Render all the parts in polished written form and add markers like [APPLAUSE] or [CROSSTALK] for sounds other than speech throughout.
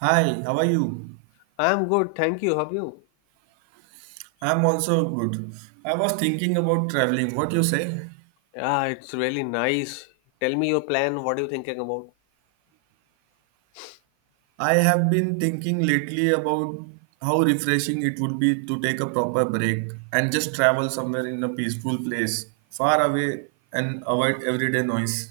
Hi, how are you? I'm good, thank you. How are you? I'm also good. I was thinking about traveling. What you say? Yeah, it's really nice. Tell me your plan. What are you thinking about? I have been thinking lately about how refreshing it would be to take a proper break and just travel somewhere in a peaceful place, far away and avoid everyday noise.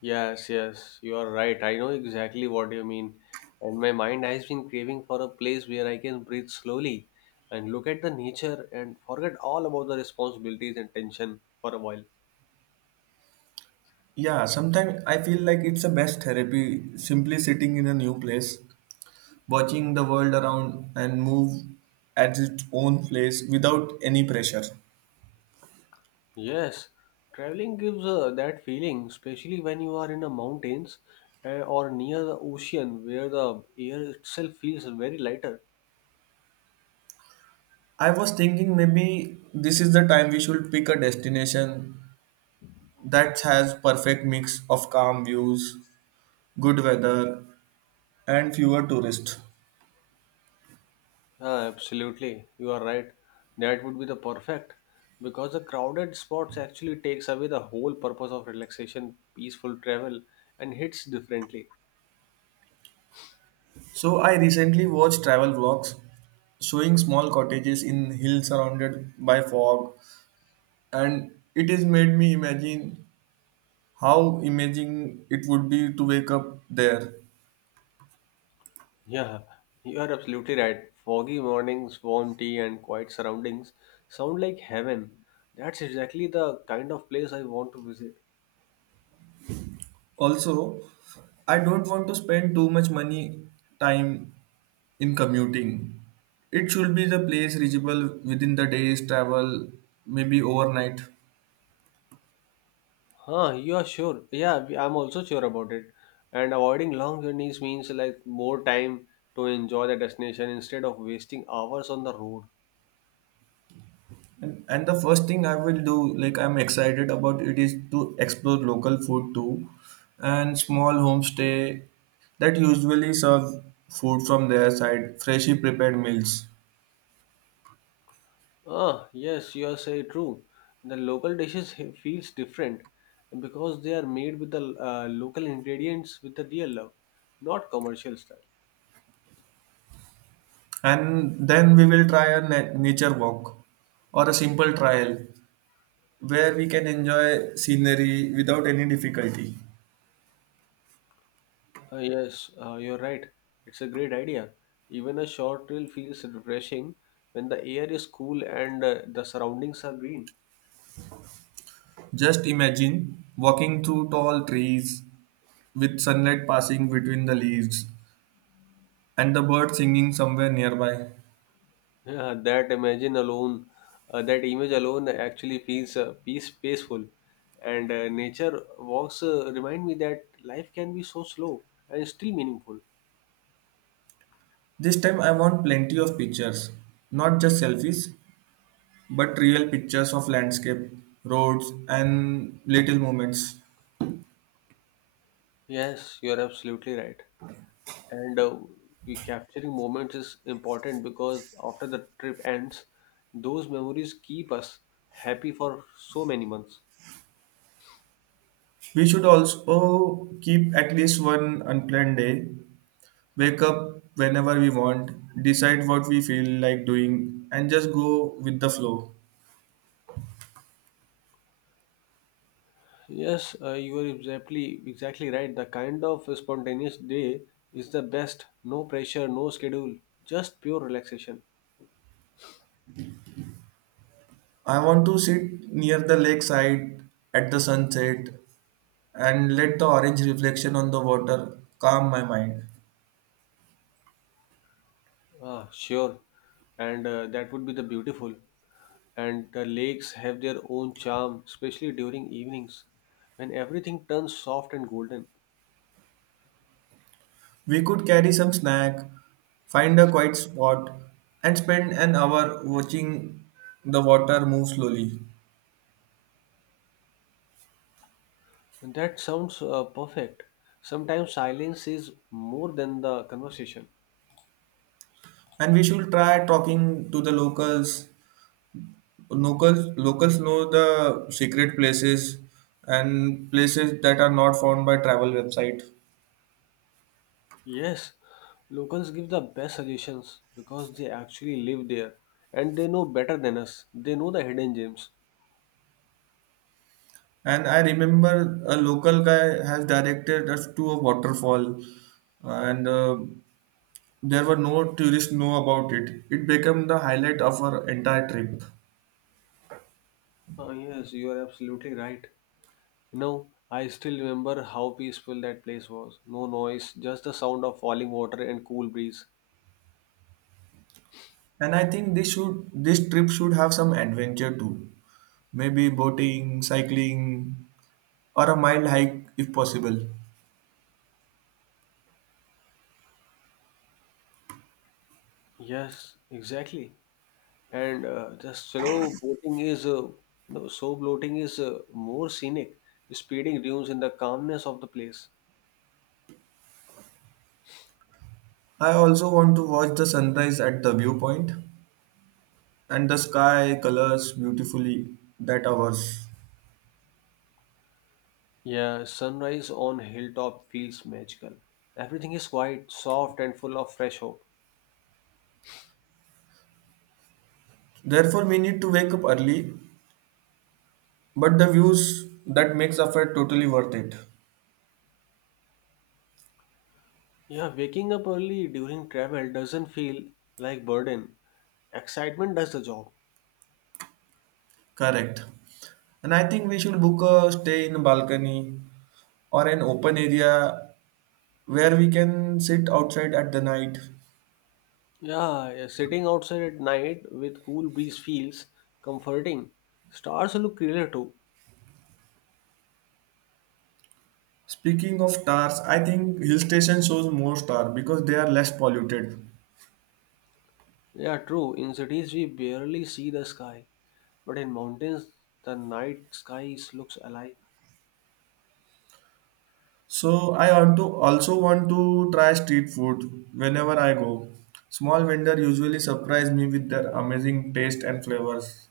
Yes, yes, you are right. I know exactly what you mean. And my mind has been craving for a place where I can breathe slowly and look at the nature and forget all about the responsibilities and tension for a while. Yeah, sometimes I feel like it's the best therapy simply sitting in a new place, watching the world around and move at its own place without any pressure. Yes, traveling gives that feeling, especially when you are in the mountains or near the ocean where the air itself feels very lighter. I was thinking maybe this is the time we should pick a destination that has perfect mix of calm views, good weather, and fewer tourists. Yeah, absolutely, you are right. That would be the perfect because the crowded spots actually takes away the whole purpose of relaxation, peaceful travel, and hits differently. So I recently watched travel vlogs showing small cottages in hills surrounded by fog and it has made me imagine how amazing it would be to wake up there. Yeah, you are absolutely right. Foggy mornings, warm tea, and quiet surroundings sound like heaven. That's exactly the kind of place I want to visit. Also, I don't want to spend too much money time in commuting. It should be the place reachable within the day's travel, maybe overnight. Huh, you are sure? Yeah, I'm also sure about it. And avoiding long journeys means like more time to enjoy the destination instead of wasting hours on the road. And the first thing I will do, like I'm excited about it, is to explore local food too and small homestay that usually serve food from their side, freshly prepared meals. Ah, yes, you are say true. The local dishes feels different because they are made with the local ingredients with the real love, not commercial style. And then we will try a nature walk or a simple trial where we can enjoy scenery without any difficulty. Ah, yes, you're right. It's a great idea. Even a short trail feels refreshing when the air is cool and the surroundings are green. Just imagine walking through tall trees with sunlight passing between the leaves and the birds singing somewhere nearby. Yeah, that imagine alone, that image alone actually feels peaceful, and nature walks remind me that life can be so slow and still meaningful. This time I want plenty of pictures, not just selfies, but real pictures of landscape, roads, and little moments. Yes, you're absolutely right. And we capturing moments is important because after the trip ends, those memories keep us happy for so many months. We should also keep at least one unplanned day wake up whenever we want, decide what we feel like doing, and just go with the flow. Yes, you are exactly right. The kind of spontaneous day is the best. No pressure, no schedule, just pure relaxation. I want to sit near the lakeside at the sunset and let the orange reflection on the water calm my mind. Ah, sure. And that would be the beautiful. And the lakes have their own charm, especially during evenings when everything turns soft and golden. We could carry some snack, find a quiet spot, and spend an hour watching the water move slowly. That sounds perfect. Sometimes silence is more than the conversation. And we should try talking to the locals. Locals know the secret places and places that are not found by travel website. Yes, locals give the best suggestions because they actually live there and they know better than us. They know the hidden gems. And I remember a local guy has directed us to a waterfall, and there were no tourists know about it. It became the highlight of our entire trip. Ah, yes, you are absolutely right. You know, I still remember how peaceful that place was. No noise, just the sound of falling water and cool breeze. And I think this trip should have some adventure too. Maybe boating, cycling, or a mild hike if possible. Yes, exactly. And the slow boating is you know slow boating is more scenic, speeding dunes in the calmness of the place. I also want to watch the sunrise at the viewpoint and the sky colors beautifully that hours. Yeah, sunrise on hilltop feels magical. Everything is quiet, soft, and full of fresh hope. Therefore, we need to wake up early, but the views that makes affair totally worth it. Yeah, waking up early during travel doesn't feel like burden. Excitement does the job. Correct. And I think we should book a stay in a balcony or an open area where we can sit outside at the night. Yeah, yeah, sitting outside at night with cool breeze feels comforting. Stars look clearer too. Speaking of stars, I think hill station shows more star because they are less polluted. Yeah, true, in cities we barely see the sky. But in mountains, the looks alive. So I want to also want to try street food whenever I go. Small vendor usually surprise me with their amazing taste and flavors.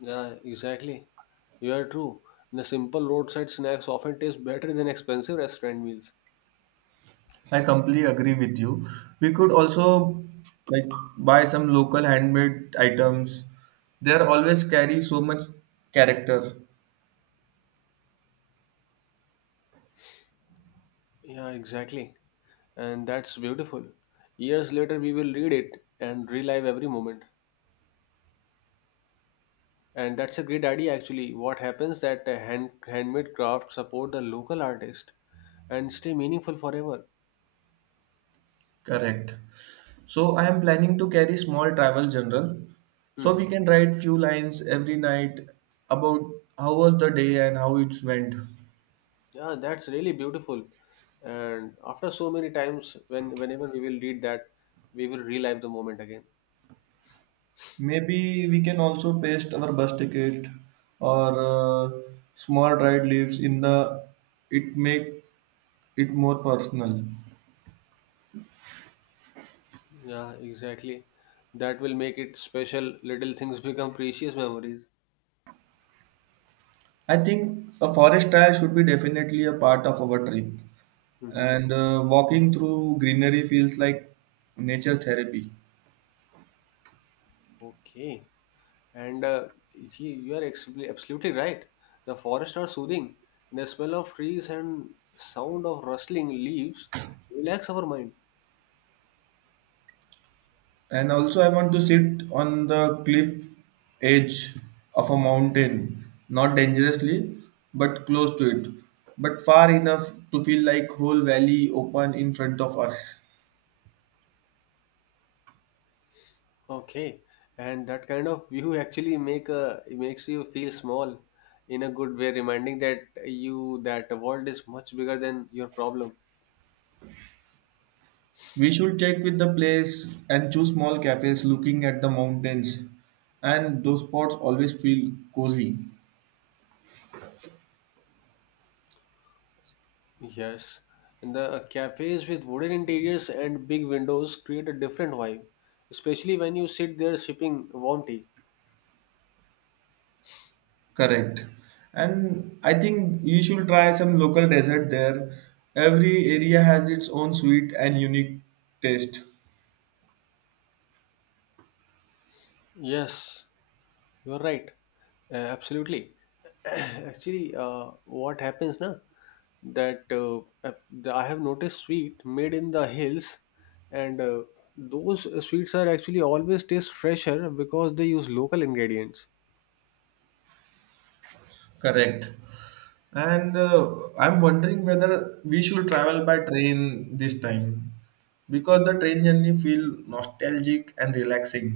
Yeah, exactly. You are true. The simple roadside snacks often taste better than expensive restaurant meals. I completely agree with you. We could also, like, buy some local handmade items. They are always carry so much character. Yeah, exactly. And that's beautiful. Years later, we will read it and relive every moment. And that's a great idea, actually. What happens that handmade crafts support the local artist and stay meaningful forever. Correct. So I am planning to carry small travel journal so we Mhm. can write few lines every night about how was the day and how it went. Yeah, that's really beautiful. And after so many times, whenever we will read that, we will relive the moment again. Maybe we can also paste our bus ticket or small ride leaves in the it make it more personal. Yeah, exactly. That will make it special. Little things become precious memories. I think a forest trail should be definitely a part of our trip, Hmm. and walking through greenery feels like nature therapy. Okay. And you are absolutely right. The forests are soothing. The smell of trees and sound of rustling leaves relax our mind. And also, I want to sit on the cliff edge of a mountain, not dangerously, but close to it, but far enough to feel like whole valley open in front of us. Okay, and that kind of view actually make a it makes you feel small in a good way, reminding that the world is much bigger than your problem. We should check with the place and choose small cafes looking at the mountains, and those spots always feel cozy. Yes, and the cafes with wooden interiors and big windows create a different vibe, especially when you sit there sipping warm tea. Correct. And I think you should try some local dessert there. Every area has its own sweet and unique taste. Yes, you're right. Absolutely. [CLEARS THROAT] Actually, what happens now that uh, I have noticed sweet made in the hills, and those sweets are actually always taste fresher because they use local ingredients. Correct. And I'm wondering whether we should travel by train this time because the train journey feel nostalgic and relaxing.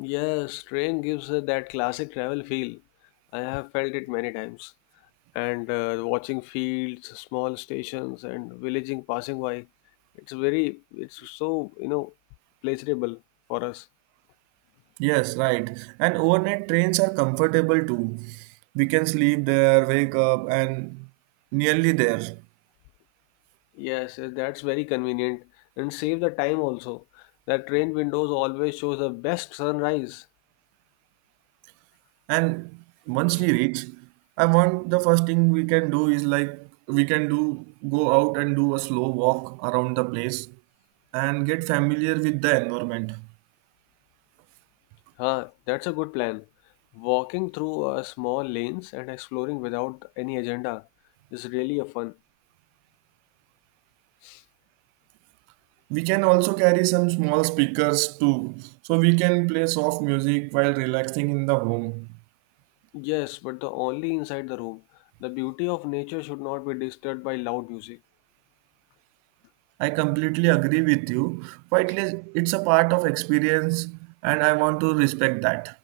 Yes, train gives that classic travel feel. I have felt it many times. And watching fields, small stations, and villaging passing by, it's so, you know, pleasurable for us. Yes, right. And overnight trains are comfortable too. We can sleep there, wake up, and nearly there. Yes, that's very convenient and save the time also. That train windows always shows the best sunrise. And once we reach, I want the first thing we can do is like we can do go out and do a slow walk around the place and get familiar with the environment. Huh, that's a good plan. Walking through small lanes and exploring without any agenda is really a fun. We can also carry some small speakers too, so we can play soft music while relaxing in the home. Yes, but the only inside the room. The beauty of nature should not be disturbed by loud music. I completely agree with you. Quietly, it's a part of experience, and I want to respect that.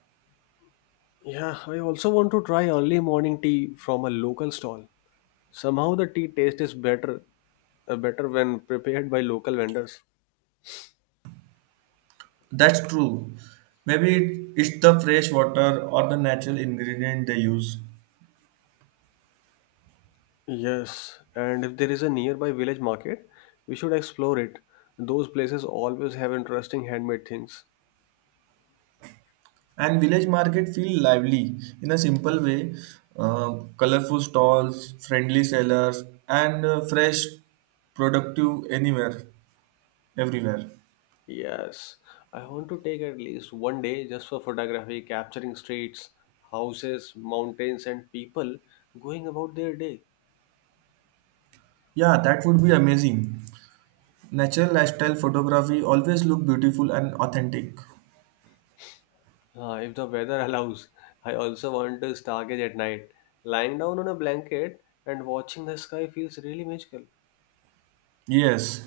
Yeah, I also want to try early morning tea from a local stall. Somehow the tea taste is better when prepared by local vendors. That's true. Maybe it's the fresh water or the natural ingredient they use. Yes, and if there is a nearby village market, we should explore it. Those places always have interesting handmade things. And village market feel lively in a simple way. Uh, Colorful stalls, friendly sellers, and fresh, productive anywhere, everywhere. Yes, I want to take at least one day just for photography, capturing streets, houses, mountains, and people going about their day. Yeah, that would be amazing. Natural lifestyle photography always look beautiful and authentic. Ah, if the weather [LAUGHS] allows, I also want to stargaze at night. Lying down on a blanket and watching the sky feels really magical. Yes.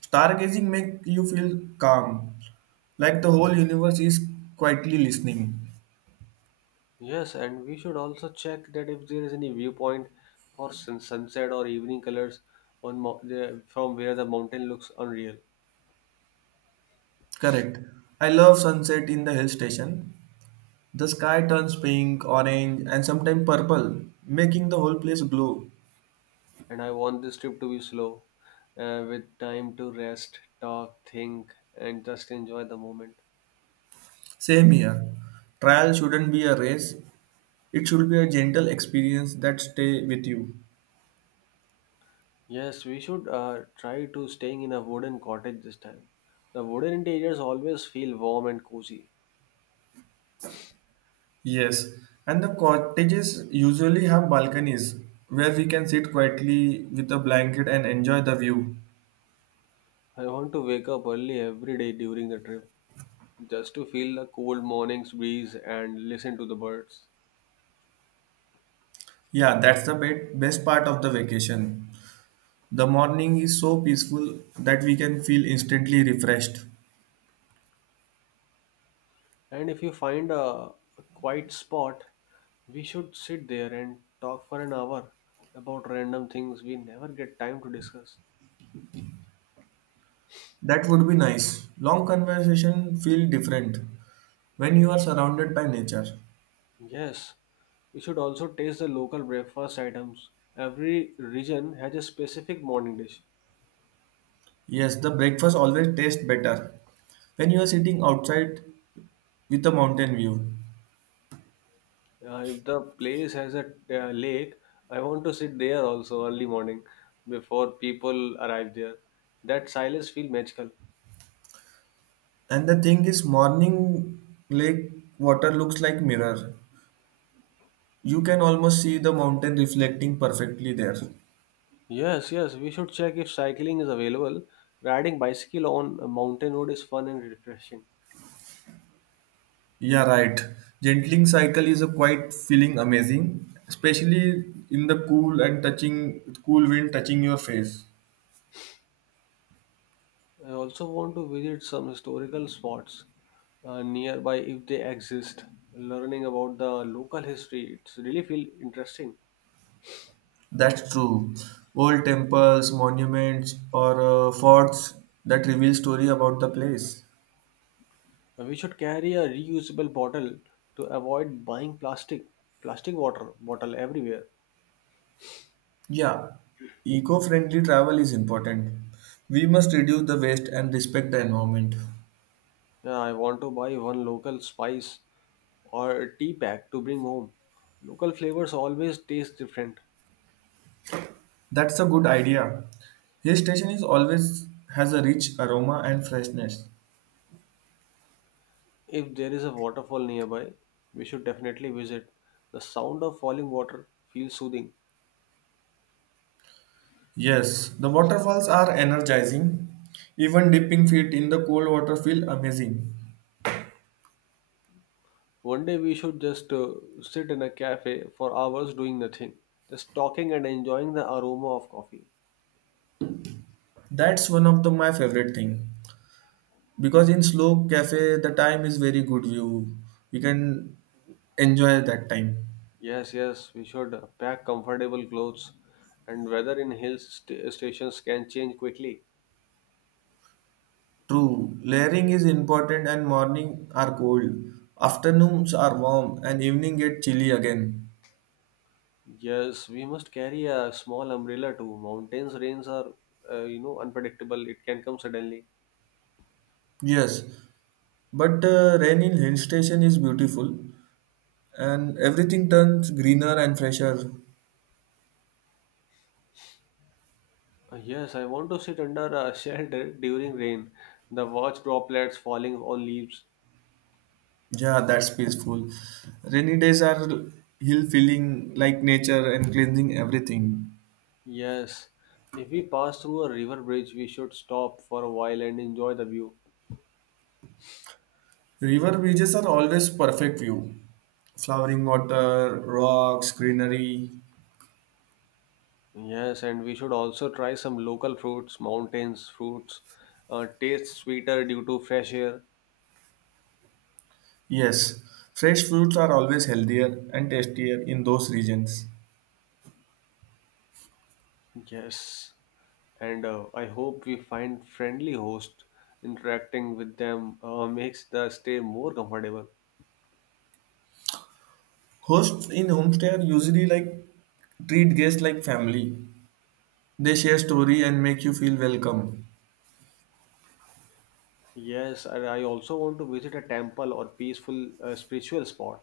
Stargazing make you feel calm, like the whole universe is quietly listening. Yes, and we should also check that if there is any viewpoint for sunset or evening colors on from where the mountain looks unreal. Correct. I love sunset in the hill station. The sky turns pink, orange, and sometimes purple, making the whole place glow. And I want this trip to be slow, with time to rest, talk, think, and just enjoy the moment. Same here. Trial shouldn't be a race. It should be a gentle experience that stay with you. Yes, we should try to staying in a wooden cottage this time. The wooden interiors always feel warm and cozy. Yes, and the cottages usually have balconies where we can sit quietly with a blanket and enjoy the view. I want to wake up early every day during the trip just to feel the cold morning's breeze and listen to the birds. Yeah, that's the best part of the vacation. The morning is so peaceful that we can feel instantly refreshed. And if you find a quiet spot, we should sit there and talk for an hour about random things we never get time to discuss. That would be nice. Long conversation feel different when you are surrounded by nature. Yes, we should also taste the local breakfast items. Every region has a specific morning dish. Yes, the breakfast always tastes better when you are sitting outside with a mountain view. If the place has a lake, I want to sit there also early morning before people arrive there. That silence feels magical. And the thing is, morning lake water looks like mirror. You can almost see the mountain reflecting perfectly there. Yes, yes, we should check if cycling is available. Riding bicycle on a mountain road is fun and refreshing. Yeah, right. Gentling cycle is a quite feeling amazing, especially in the cool and touching cool wind touching your face. I also want to visit some historical spots nearby if they exist. Learning about the local history, it's really feel interesting. That's true. Old temples, monuments, or forts that reveal story about the place. We should carry a reusable bottle to avoid buying plastic water bottle everywhere. Yeah, eco-friendly travel is important. We must reduce the waste and respect the environment. Yeah, I want to buy one local spice or tea pack to bring home. Local flavors always taste different. That's a good idea. His station is always has a rich aroma and freshness. If there is a waterfall nearby, we should definitely visit. The sound of falling water feels soothing. Yes, the waterfalls are energizing. Even dipping feet in the cold water feel amazing. One day we should just sit in a cafe for hours doing nothing, just talking and enjoying the aroma of coffee. That's one of the my favorite thing because in slow cafe the time is very good view. We can enjoy that time. Yes, yes, we should pack comfortable clothes, and weather in stations can change quickly. True, layering is important and morning are cold, afternoons are warm and evening get chilly again. Yes, we must carry a small umbrella too. Mountains rains are, you know, unpredictable. It can come suddenly. Yes, but the rain in hill station is beautiful and everything turns greener and fresher. Yes, I want to sit under a [LAUGHS] shelter during rain, the watch droplets falling on leaves. Yeah, that's peaceful. Rainy days are hill feeling like nature and cleansing everything. Yes, if we pass through a river bridge, we should stop for a while and enjoy the view. River beaches are always perfect view. Flowering water, rocks, greenery. Yes, and we should also try some local fruits, mountains fruits, taste sweeter due to fresh air. Yes, fresh fruits are always healthier and tastier in those regions. Yes, and I hope we find friendly hosts. Interacting with them makes the stay more comfortable. Hosts in homestay are usually like treat guests like family. They share story and make you feel welcome. Yes, and I also want to visit a temple or peaceful spiritual spot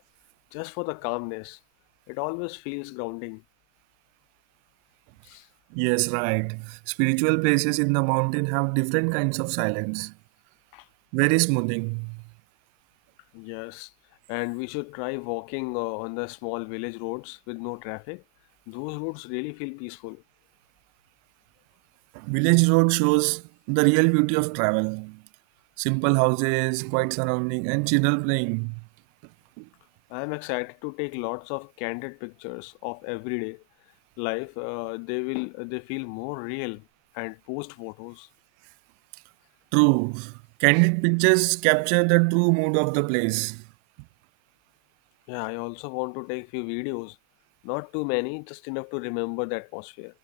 just for the calmness. It always feels grounding. Yes, right. Spiritual places in the mountain have different kinds of silence. Very smoothing. Yes, and we should try walking on the small village roads with no traffic. Those roads really feel peaceful. Village road shows the real beauty of travel. Simple houses, quiet surrounding, and children playing. I am excited to take lots of candid pictures of everyday life. They feel more real and post photos. True. Candid pictures capture the true mood of the place. Yeah, I also want to take few videos. Not too many, just enough to remember the atmosphere.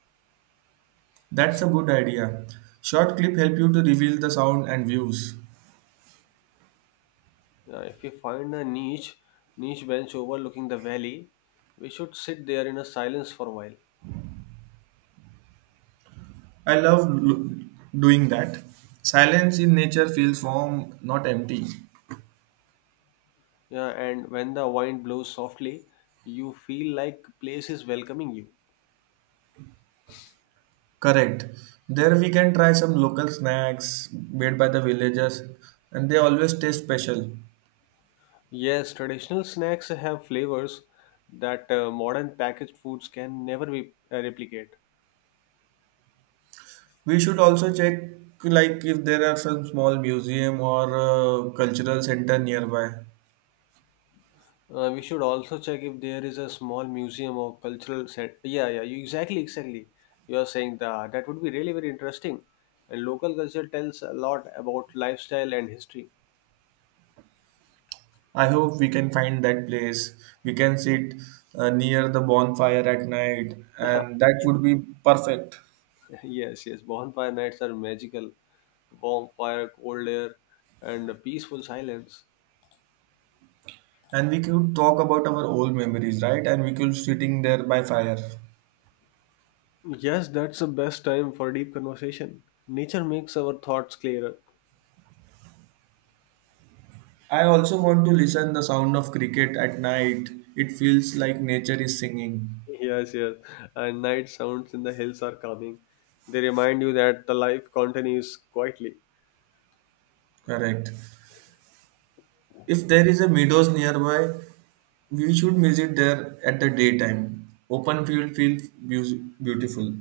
That's a good idea. Short clip help you to reveal the sound and views. Yeah, if we find a niche bench overlooking the valley, we should sit there in a silence for a while. I love doing that. Silence in nature feels warm, not empty. Yeah, and when the wind blows softly, you feel like place is welcoming you. Correct. There we can try some local snacks made by the villagers and they always taste special. Yes, traditional snacks have flavors that modern packaged foods can never replicate. We should also check like if there are some small museum or cultural center nearby. We should also check if there is a small museum or cultural set. Yeah, yeah, exactly, exactly. You are saying that that would be really very interesting. And local culture tells a lot about lifestyle and history. I hope we can find that place. We can sit near the bonfire at night [LAUGHS] and that would be perfect. Yes, yes. Bonfire nights are magical. Warm fire, cold air, and a peaceful silence. And we could talk about our old memories, right? And we could sitting there by fire. Yes, that's the best time for deep conversation. Nature makes our thoughts clearer. [LAUGHS] I also want to listen the sound of cricket at night. It feels like nature is singing. Yes, yes. And night sounds in the hills are calming. They remind you that the life continues quietly. Correct. If there is a meadows nearby, we should visit there at the daytime. Open field feels beautiful.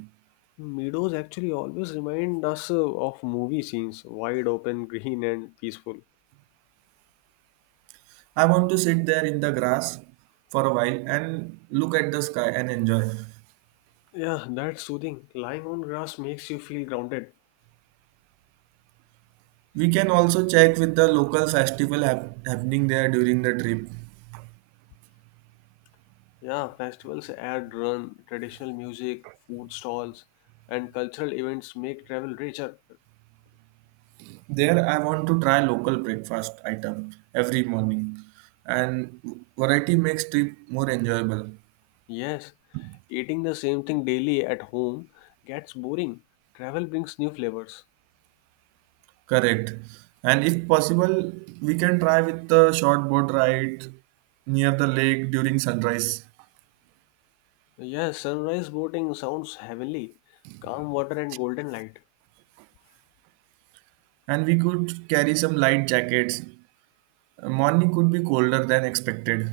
Meadows actually always remind us of movie scenes, wide open, green, and peaceful. I want to sit there in the grass for a while and look at the sky and enjoy. Yeah, that's soothing. Lying on grass makes you feel grounded. We can also check with the local festival happening there during the trip. Yeah, festivals add run traditional music, food stalls, and cultural events make travel richer. There, I want to try local breakfast item every morning, and variety makes trip more enjoyable. Yes, eating the same thing daily at home gets boring. Travel brings new flavors. Correct. And if possible, we can try with the short boat ride near the lake during sunrise. Yes, sunrise boating sounds heavenly. Calm water and golden light. And we could carry some light jackets. Morning could be colder than expected.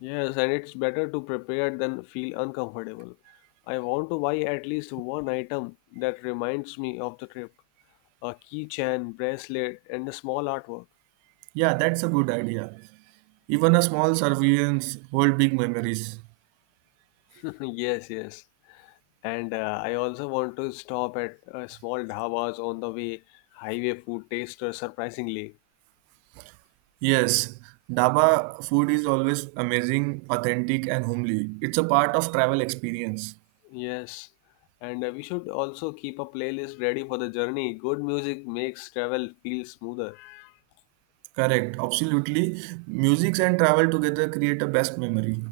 Yes, and it's better to prepare than feel uncomfortable. I want to buy at least one item that reminds me of the trip. A keychain, bracelet, and a small artwork. Yeah, that's a good idea. Even a small surveillance hold big memories. [LAUGHS] Yes, yes. And I also want to stop at small dhabas on the way. Highway food taster, surprisingly. Yes, Dhaba food is always amazing, authentic, and homely. It's a part of travel experience. Yes. And we should also keep a playlist ready for the journey. Good music makes travel feel smoother. Correct, absolutely. Music and travel together create a best memory.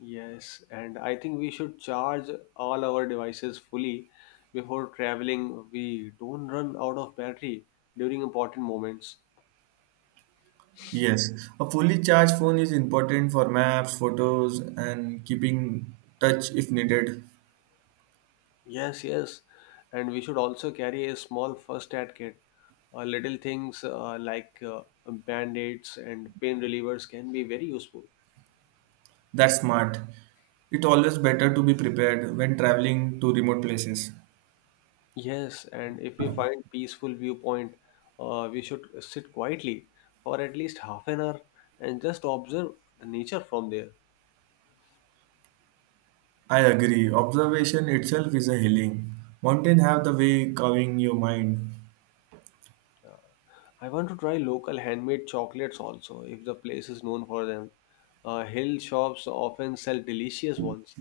Yes. And I think we should charge all our devices fully before traveling. We don't run out of battery during important moments. Yes, a fully charged phone is important for maps, photos, and keeping touch if needed. Yes, yes. And we should also carry a small first aid kit. Little things like band-aids and pain relievers can be very useful. That's smart. It's always better to be prepared when traveling to remote places. Yes, and if we find peaceful viewpoint, we should sit quietly for at least half an hour and just observe the nature from there. I agree. Observation itself is a healing. Mountain have the way calming your mind. I want to try local handmade chocolates also, if the place is known for them. Hill shops often sell delicious ones.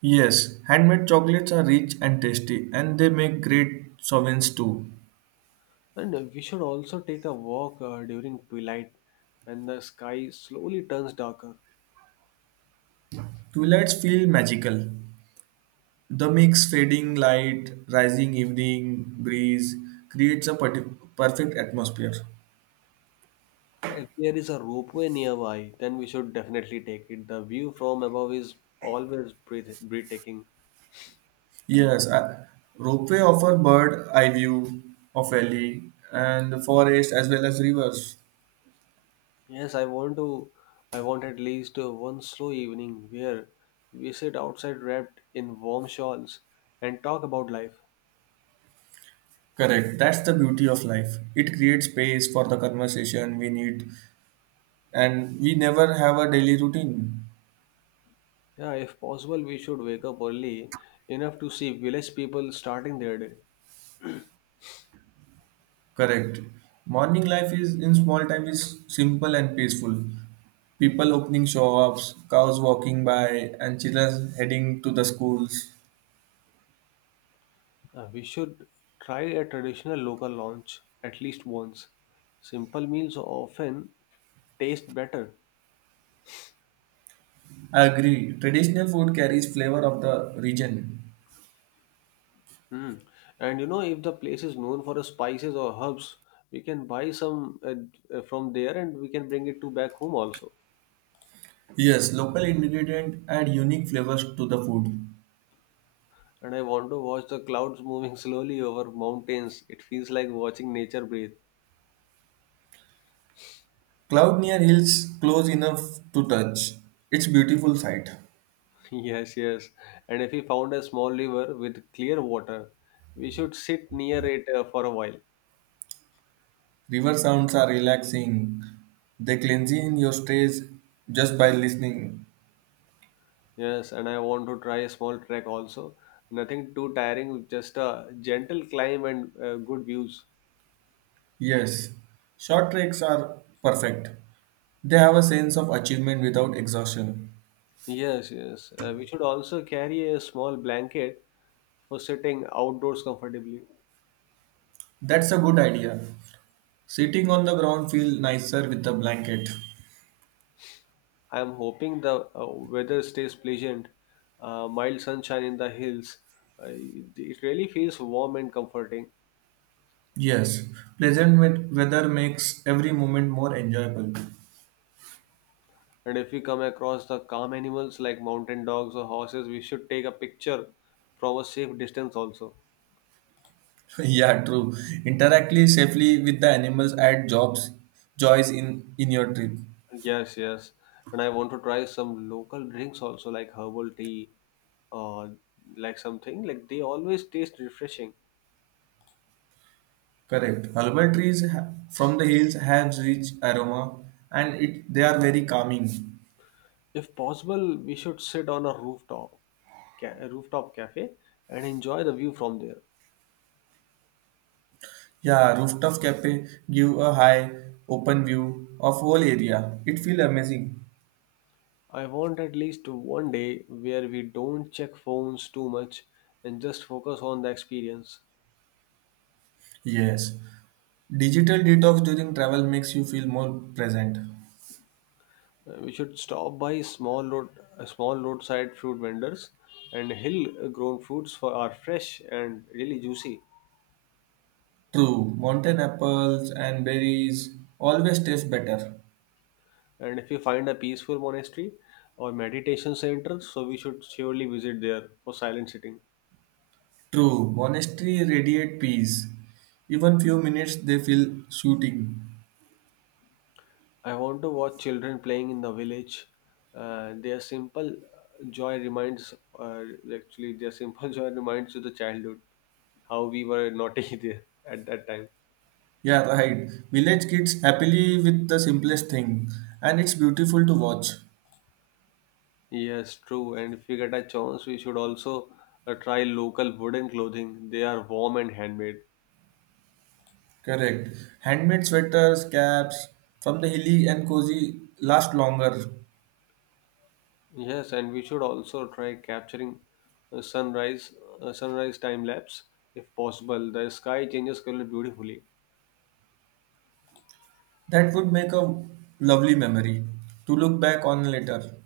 Yes, handmade chocolates are rich and tasty, and they make great sovereigns too. And we should also take a walk during twilight when the sky slowly turns darker. Twilights feel magical. The mix fading light, rising evening breeze creates a perfect atmosphere. If there is a ropeway nearby, then we should definitely take it. The view from above is always breathtaking. Yes, ropeway offer bird eye view of valley and the forest as well as rivers. Yes, I want to. I want at least one slow evening where we sit outside wrapped in warm shawls and talk about life. Correct. That's the beauty of life. It creates space for the conversation we need, and we never have a daily routine. Yeah, if possible, we should wake up early enough to see village people starting their day. Correct. Morning life is in small time is simple and peaceful. People opening shops, cows walking by, and children heading to the schools. We should try a traditional local lunch at least once. Simple meals often taste better. I agree. Traditional food carries flavor of the region. Hmm. And you know, if the place is known for spices or herbs, we can buy some from there and we can bring it to back home also. Yes, local ingredient add unique flavors to the food. And I want to watch the clouds moving [LAUGHS] slowly over mountains. It feels like watching nature breathe. Cloud near hills close enough to touch. It's beautiful sight. [LAUGHS] Yes, yes. And if we found a small river with clear water, we should sit near it for a while. River sounds are relaxing. They cleanse in your stays just by listening. Yes, and I want to try a small trek also. Nothing too tiring, just a gentle climb and good views. Yes, short treks are perfect. They have a sense of achievement without exhaustion. Yes, yes. We should also carry a small blanket for sitting outdoors comfortably. That's a good idea. Sitting on the ground feel nicer with a blanket. I am hoping the weather stays pleasant, mild sunshine in the hills. It really feels warm and comforting. Yes, pleasant weather makes every moment more enjoyable. And if we come across the calm animals like mountain dogs or horses, we should take a picture from a safe distance also. [LAUGHS] Yeah, true. Interactly safely with the animals add jobs, joys in your trip. Yes, yes. And I want to try some local drinks also, like herbal tea or like something. Like they always taste refreshing. Correct. Herbal trees from the hills have rich aroma and it they are very calming. If possible, we should sit on a rooftop, a rooftop cafe and enjoy the view from there. Yeah, rooftop cafe give a high open view of whole area. It feel amazing. I want at least one day where we don't check phones too much and just focus on the experience. Yes. Digital detox during travel makes you feel more present. We should stop by small road, small roadside fruit vendors, and hill-grown fruits for are fresh and really juicy. True. Mountain apples and berries always taste better. And if you find a peaceful monastery or meditation center, so we should surely visit there for silent sitting. True. Monastery radiate peace. Even few minutes they feel soothing. I want to watch children playing in the village. Their simple joy reminds, actually, their simple [LAUGHS] joy reminds you the childhood, how we were naughty [LAUGHS] there at that time. Yeah, right. Village kids happily with the simplest thing and it's beautiful to watch. Yes, true. And if we get a chance, we should also try local wooden clothing. They are warm and handmade. Correct. Handmade sweaters, caps from the hilly and cozy last longer. Yes, and we should also try capturing uh, sunrise sunrise time lapse if possible. The sky changes color beautifully. That would make a lovely memory to look back on later.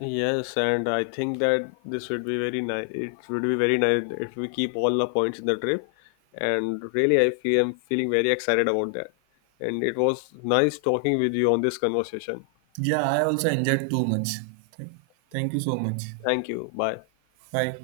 Yes, and I think that this would be very nice. It would be very nice if we keep all the points in the trip. And really, I'm feeling very excited about that. And it was nice talking with you on this conversation. Yeah, I also enjoyed too much. Thank thank you so much. Thank you. Bye. Bye.